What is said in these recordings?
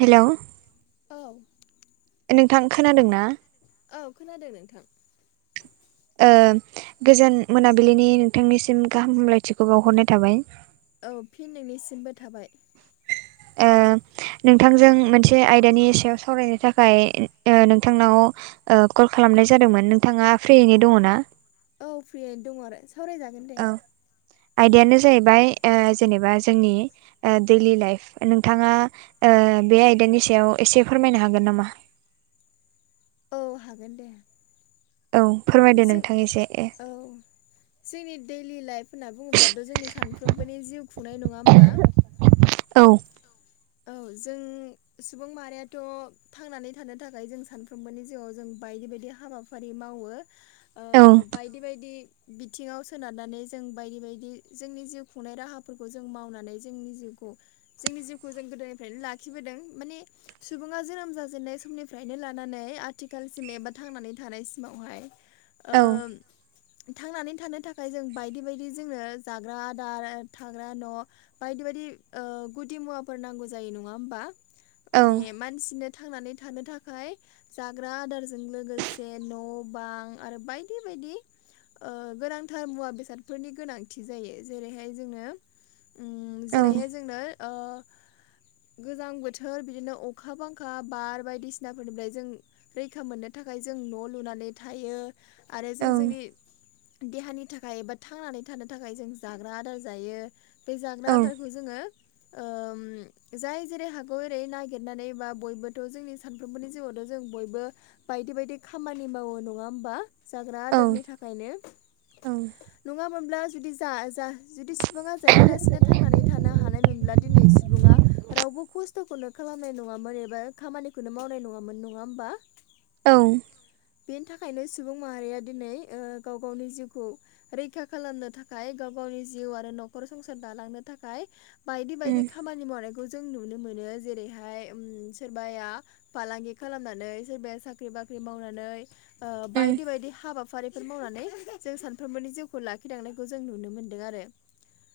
Hello औ नोंथां खोनादों ना? औ खोनादों नोंथां ओ गोजोन मोनाबिलिनि नोंथांनिसिम गाहाम हामलायथिखौ बावहरनाय थाबाय। औ फिन नोंनिसिमबो थाबाय। ओ नोंथांजों मोनसे आयदानि सायाव सावरायनो थाखाय ओ नोंथांनाव कल खालामनाय जादोंमोन नोंथाङा फ्रियैनो दङ ना? औ फ्रियैनो दङ आरो सावरायजागोन दे। औ आयदायानो जाहैबाय ओ जेनेबा जोंनि ओ दैलि लाइफ नोंथाङा ओ बे आयदानि सायाव एसे फोरमायनो हागोन नामा। औ हागोन दे। औ फोरमायदो जों नोंथां एसे ए औ जोंनि दैलि लाइफ होनना बुङोब्लाथ' जोंनि सानफ्रोमबोनि जिउ खुंनाय नङा होमबा। औ औ जों सुबुं माहारियााथ' थांनानै थानो थाखाय जों सानफ्रोमबोनि जिउआव जों बायदि बायदि हाबाफारि मावो ओ औ बायदि बायदि बिथिङाव सोनारनानै जों बायदि बायदि जोंनि जिउ खुंनाय राहाफोरखौ जों मावनानै जोंनि जिउखौ जोंनि जिउखौ जों गोदोनिफ्रायनो लाखिबोदों माने सुबुङा जोनोम जाजेननाय समनिफ्रायनो लानानै आथिखालसिम एबा थांनानै थानायसिमावहाय औ ओम थांनानै थानो थाखाय जों बायदि बायदि जोङो जाग्रा आदार थाग्रा न' बायदि बायदि ओ गुदि मुवाफोर नांगौ जायो नङा होमबा औ माने मानसिनो थांनानै थानो थाखाय जाग्रा आदारजों लोगोसे न' बां आरो बायदि बायदि ओ गोनांथार मुवा बेसादफोरनि गोनांथि जायो जेरैहाय जोंनो उम औ जेरैहाय जोंनो ओ गोजां बोथोर बिदिनो अखा बांखा बार बायदिसिनाफोरनिफ्राय जों रैखा मोननो थाखाय जों न' लुनानै थायो आरो जों जोंनि औ देहानि थाखाय एबा थांनानै थानो थाखाय जों जाग्रा आदार जायो बे जाग्रा आदारखौ जोङो ओम जाय जेरै हागौ एरै नागिरनानै बा बयबोथ' जोंनि सानफ्रोमबोनि जिउआवथ' जों बयबो बायदि बायदि खामानि मावो नङा होमबा जाग्रा औ आदारनि थाखायनो नङामोनब्ला जुदि जा जा जुदि सुबुङा जायालासेनो थांनानै थानो हानायमोनब्ला दिनै सुबुङा रावबो खस थ'खौनो खालामनाय नङामोन एबा खामानिखौनो मावनाय नङामोन नङा होमबा। औ बेनि थाखायनो सुबुं माहारिया दिनै ओ गाव गावनि जिउखौ रैखा खालामनो थाखाय गाव गावनि जिउ आरो न'खर संसार दालांनो थाखाय बायदि बायदि उम खामानि मावनायखौ जों नुनो मोनो जेरैहाय उम सोरबाया फालांगि खालामनानै सोरबाया साख्रि बाख्रि मावनानै ओ उम बायदि बायदि हाबाफारि फोर मावनानै जों सानफ्रोमबोनि जिउखौ लाखिलांनायखौ जों नुनो मोनदों आरो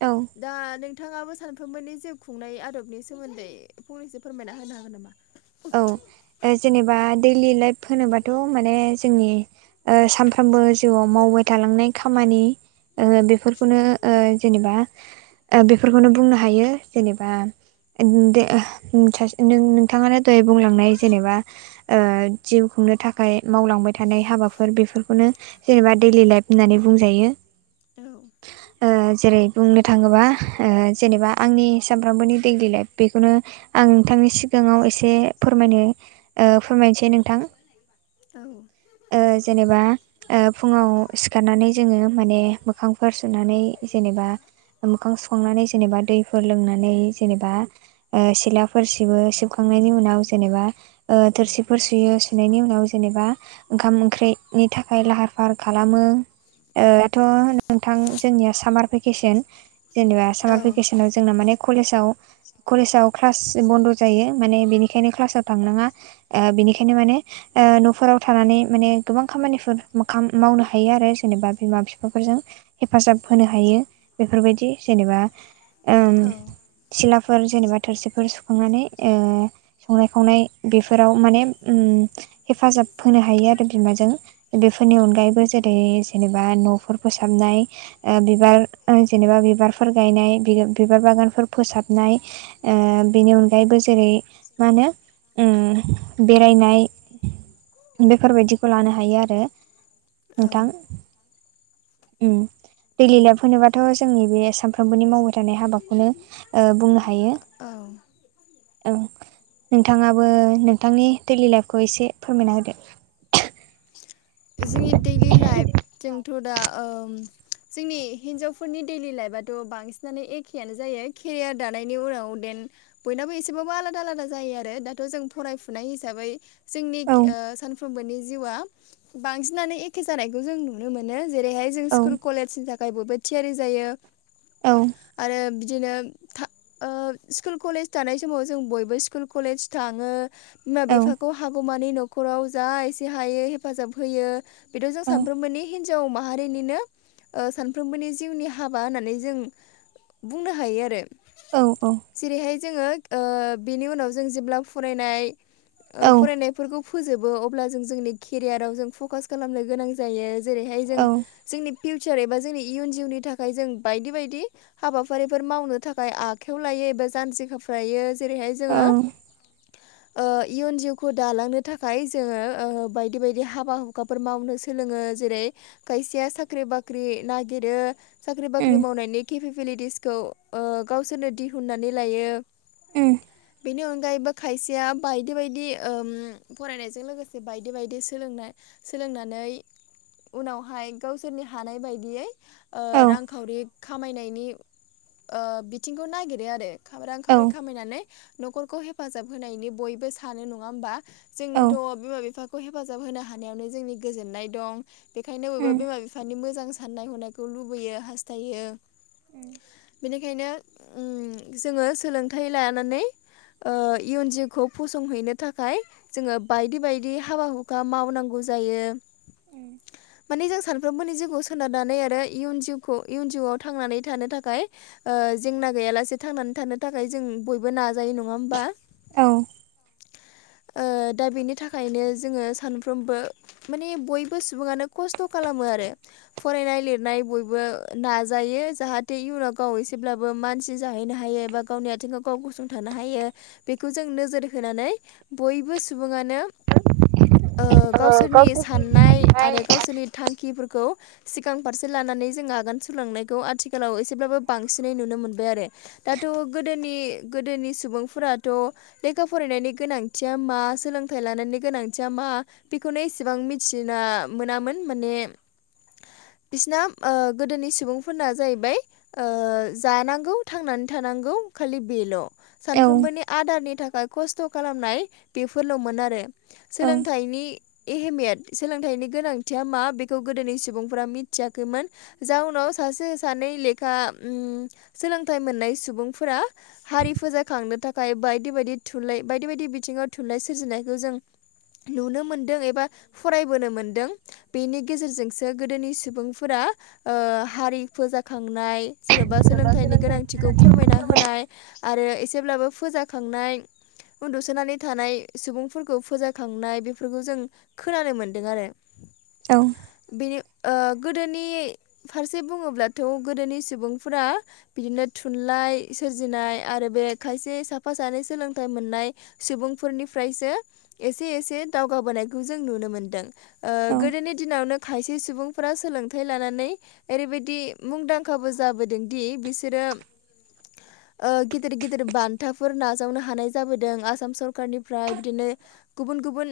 औ दा नोंथाङाबो सानफ्रोमबोनि जिउ खुंनाय आदब नि सोमोन्दै फंनैसो फोरमायना होनो हागोन नामा? औ जेनेबा दैलि लाइफ होनोबाथ' माने जोंनि ओ सानफ्रोमबो जिउआव मावबाय थालांनाय खामानि ओ बेफोरखौनो ओ जेनेबा ओ बेफोरखौनो बुंनो हायो जेनेबा ससे नोंथाङानो [unintelligible] बुंलांनाय जेनेबा ओ‌ जिउ खुंनो थाखाय मावलांबाय थानाय हाबाफोर बेफोरखौनो जेनेबा दैडलि लाइफ होननानै बुंजायो औ ओ जेरै बुंनो थाङोबा जेनेबा आंनि सानफ्रोमबोनि दैडलि लाइफ बेखौनो आं नोंथांनि सिगाङाव एसे फोरमायनो फोरमायनोसै नोंथां औ ओ जेनेबा ओ फुङाव सिखारनानै जोङो माने मोखांफोर सुनानै जेनेबा मोखां सुखांनानै जेनेबा दैफोर लोंनानै जेनेबा सिलाफोर सिबो सिब नि उनाव जेनेबा थोरसिफोर सुयो सुनायनि उनाव जेनेबा ओंखाम ओंख्रिनि थाखाय लाहार फाहार खालामो ओ‌ थ नोंथां जोंनिया सामार भेकेसन जेनेबा औ सामार भेकेसनाव जोंना माने कलेजाव कलेजाव क्लास बन्द' जायो माने बिनिखायनो क्लासाव थांनाङा ओ बिनिखायनो माने ओ न'फोराव थानानै माने गोबां खामानिफोर मोखां मावनो हायो आरो जेनेबा बिमा बिफाफोरजों हेफाजाब होनो हायो बेफोरबायदि जेनेबा उम औ सिलाफोर जेनेबा थोरसिफोर सुखांनानै ओ संनाय खावनाय बेफोराव माने उम हेफाजाब होनो हायो आरो बिमाजों बेफोरनि अनगायैबो जेरै जेनेबा न'फोर फोसाबनाय ओ बिबार जेनेबा बिबारफोर गायनाय बिबार बागानफोर फोसाबनाय ओ बेनि अनगायैबो जेरै मा होनो उम बेरायनाय बेफोरबायदिखौ लानो हायो आरो औ नोंथां उम दै ल लाप होनोबाथ' जोंनि बे सामफ्रोमबोनि मावबाय थानाय हाबाखौनो ओ बुंनो हायो औ ओं नोंथाङाबो नोंथांनि दैलि लाइफखौ एसे फोरमायना होदो जोंनि दैलि लाइफ जोंथ' दा उम जोंनि हिनजावफोरनि दैलि लाइफआथ' बांसिनानो एखेयानो जायो केरियार दानायनि उनाव देन बयनाबो एसेबाबो आलादा आलादा जायो आरो दाथ' जों फरायफुनाय हिसाबै जोंनि औ ओ सानफ्रोमबोनि जिउआ बांसिनानो एखे जानायखौ जों नु नुनो मोनो जेरैहाय जों औ स्कुल कलेजनि थाखाय बयबो थियारि जायो औ आरो बि बिदिनो था ओ स्कुल कलेज थानाय समाव जों बयबो स्कुल कलेज थाङो बिमा औ बिफाखौ हागौमानि न'खराव जा एसे हायो हेफाजाब होयो बेथ जों सानफ्रोमबोनि हिनजाव माहारिनिनो ओ सानफ्रोमबोनि जिउनि हाबा होननानै जों बुंनो हायो आरो औ औ जेरैहाय जोङो ओ बेनि उनाव जों जेब्ला फरायनाय ओ औ फरायनायफोरखौ फोजोबो अब्ला जों जोंनि केरियाराव जों फकास खालामनो गोनां जायो जेरैहाय जों औ जोंनि फिउचार एबा जोंनि इयुन जिउनि थाखाय जों बायदि बायदि हाबाफारिफोर मावनो थाखाय आखाइायाव लायो एबा जान्जि खाफ्रायो जेरैहाय औ जोङो ओ इयुन जिउखौ दालांनो थाखाय जोङो ओ बायदि बायदि बायदि हाबा हुखाफोर मावनो सोलोङो जेरै खायसेया साख्रि बाख्रि नागिरो साख्रि बाख्रि उम मावनायनि केपिबिलिटिसखौ ओ गावसोरनो दिहुननानै लायो उम बेनि अनगायैबो खायसेया बायदि बायदि‌ ओम फरायनायजों लोगोसे बायदि बायदि सोलोंनाय सोलोंनानै उनावहाय गावसोरनि हानाय बायदियै ओ औ रांखावरि खामायनायनि ओ बिथिंखौ नागिरो आरो खाव रां औ खावरि खामायनानै न'खरखौ हेफाजाब होनायनि बयबो सानो नङा होमबा औ जोंथ' बिमा बिफाखौ हेफाजाब होनो हानायावनो जोंनि गोजोननाय दं बेखायनो बबेबा उम बिमा बिफानि मोजां साननाय हनायखौ लुबैयो हास्थायो उम बेनिखायनो उम जोङो सोलोंथाइ लानानै ओ इयुन जिउखौ फसंहैनो थाखाय जोङो बायदि बायदि हाबा हु हुखा मावनांगौ जायो [inaudible] माने जों सानफ्रोमबोनि जिउखौ सोनारनानै आरो इयुन जिउखौ इयुन जिउआव थांनानै थानो थाखाय ओ जेंना गैयालासे थांनानै थानो थाखाय जों बयबो नाजायो नङा होमबा औ ओ दा बेनि थाखायनो जोङो सानफ्रोमबो माने बयबो सुबुङानो खस्थ' खालामो आरो फरायनाय लिरनाय बयबो नाजायो जाहाथे इयुनाव गाव एसेब्लाबो मानसि जाहैनो हायो एबा गावनि आथिङाव गाव गसंथानो हायो बेखौ जों नोजोर होनानै बयबो सुबुङानो ओ गावसोरनि साननाय आरो गावसोरनि थांखिफोरखौ सिगां फारसे लानानै जों आगान सुरलांनायखौ आथिखालाव एसेब्लाबो बांसिनै नुनो मोनबाय आरो दाथ' गोदोनि गोदोनि सुबुंफोराथ' लेखा फरायनायनि गोनांथिया मा सोलोंथाइ लानायनि गोनां थिया मा बेखौनो एसेबां मिथिना मोनामोन माने बिसिना ओ गोदोनि सुबुंफोरना जाहैबाय ओ जानांगौ थांनानै थानांगौ खालि बेल' औ सानफ्रोमबोनि आदारनि थाखाय खस्थ' खालामनाय बेफोरल'मोन आरो औ सोलोंथाइनि एहेमियट सोलोंथाइनि गोनांथिया मा बेखौ गोदोनि सुबुंफोरा मिथियाखैमोन जाउनाव सासे सानै लेखा उम सोलोंथाइ मोननाय सुबुंफोरा हारि फोजाखांनो थाखाय बायदि बायदि थुनलाइ बायदि बायदि बिथिङाव थुनलाइ सोरजिनायखौ जों नुनो मोनदों एबा फरायबोनो मोनदों बेनि गेजेरजोंसो गोदोनि सुबुंफोरा ओ हारि फोजाखांनाय जेन'बा सोलोंथाइनि गोनांथिखौ फोरमायना होनाय आरो एसेब्लाबो फोजाखांनाय उन्दुसोनानै थानाय सुबुंफोरखौ फोजा खांनाय बेफोरखौ जों खोनानो मोनदों आरो औ बेनि ओ गोदोनि फारसे बुङोब्लाथ' गोदोनि सुबुंफोरा बिदिनो थुनलाइ सोरजिनाय आरो बे खायसे साफा सानै सोलोंथाइ मोननाय सुबुंफोरनिफ्रायसो एसे एसे दावगाबोनायखौ जों नुनो मोनदों ओ औ गोदोनि दिनावनो खायसे सुबुंफोरा सोलोंथाइ लानानै ओरैबायदि मुंदांखाबो जाबोदोंदि बिसोरो [inaudible] ओ गिदिर गिदिर बान्थाफोर नाजावनो हानाय जाबोदों आसाम सरखारारनिफ्राय बिदिनो गुबुन गुबुन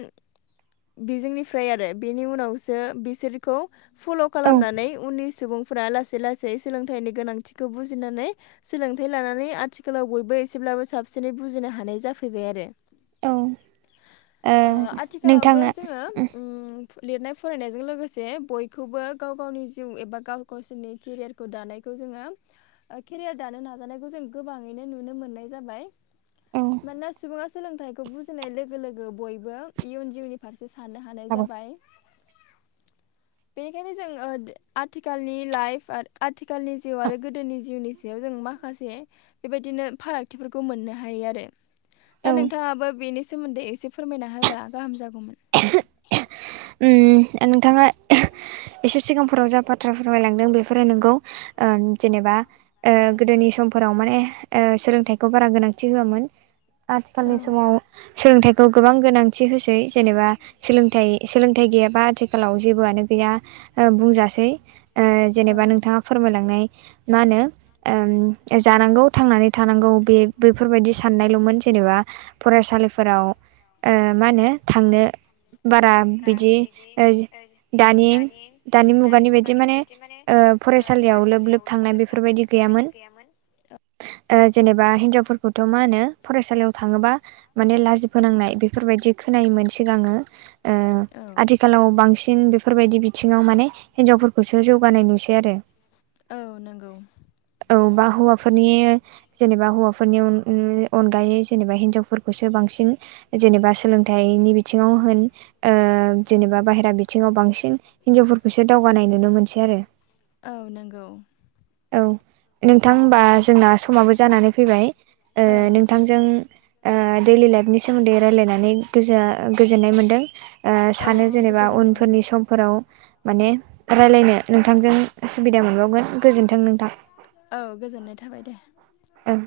बिजोंनिफ्राय आरो बेनि उनावसो बिसोरखौ फल' औ ओ खालामनानै उननि सुबुंफोरा लासै लासै सोलोंथाइनि गोनांथिखौ बुजिनानै सोलोंथाइ लानानै आथिखालाव बयबो एसेब्लाबो साबसिनै बुजिनो हानाय जाफैबाय आरो औ ओ आथिखालावबो जोंङो औ उम लिरनाय फरायनायजों लोगोसे बयखौबो गाव गावनि जिउ एबा गाव गावसोरनि केरियार दानायखौ जोंङो केरियार दानो नाजानायखौ जों गोबाङैनो नुनो मोननाय जाबाय। औ मानोना सुबुङा सोलोंथाइखौ बुजिनाय लोगो लोगो बयबो इयुन जिउनि फारसे साननो हानाय जाबाय। बेनिखायनो जों ओ आथिखालनि लाइफ आ आथिखालनि जिउ आरो गोदोनि जिउनि याव जों माखासे बेबायदिनो फारागथिफोरखौ मोननो हायो आरो दा उम नोंथाङाबो बेनि सोमोन्दै एसे फोरमायना होबा गाहाम जागौमोन। उम नोंथाङा एसे सिगांफोराव जाबाद बाथ्रा फोरमायलांदों बेफोरो नोंगौ। ओ जेनेबा ओ गोदोनि समफोराव माने ओ सोलोंथाइखौ बारा गोनांथि होआमोन। औ आथिखालनि समाव सोलोंथाइखौ गोबां गोनांथि होसै जेनेबा सोलोंथाइ सोलोंथाइ गैयाबा आथिखालाव जेबोआनो गैया ओ बुंजासै ओ औ जेनेबा नोंथाङा फोरमायलांनाय मा होनो ओं जानांगौ थांनानै थानांगौ बे बैफोरबायदि साननायल'मोन जेनेबा फरायसालिफोराव ओ मा होनो थांनो बारा बिदि ऐ दानि दानि मुगानि बायदि माने ओ फरायसालियाव लोब लोब थांनाय बेफोरबायदि गैयामोन गामोन ओ जेनेबा हिनजावफोरखौथ' मा होनो फरायसालियाव थाङोबा माने लाजिबोनांनाय बेफोरबायदि खोनायोमोन सिगाङो ओ औ आथिखालाव बांसिन बेफोरबायदि बिथिङाव माने हिनजावफोरखौसो जौगानाय नुसै आरो। औ नंगौ। औ बा हौवाफोरनि जेनेबा हौवाफोरनि अनयश अनगायै जेनेबा हिनजावफोरखौसो बांसिन जेनेबा सोलोंथाइनि बिथिङाव होन ओ जेनेबा बाहेरा बिथिङाव बांसिन हिनजावफोरखौसो दावगानाय नुनो मोनसै आरो औ नंगौ। औ नोंथां ओमबा जोंना समाबो जानानै फैबाय ओ औ नोंथां। जों ओ दैइलि लाइफनि सोमोन्दै रायलायनानै गोजोआ गोजोननाय मोन्दों। ओ औ सानो आंबो जेनेबा गोजोननाय उनफोरनि मोनबाय सम फोराव माने राय्लायनो नोंथांजों सुबिदा मोनबावगोन। गोजोन्थों नोंथां औ गोजोननाय थाबाय दे ओं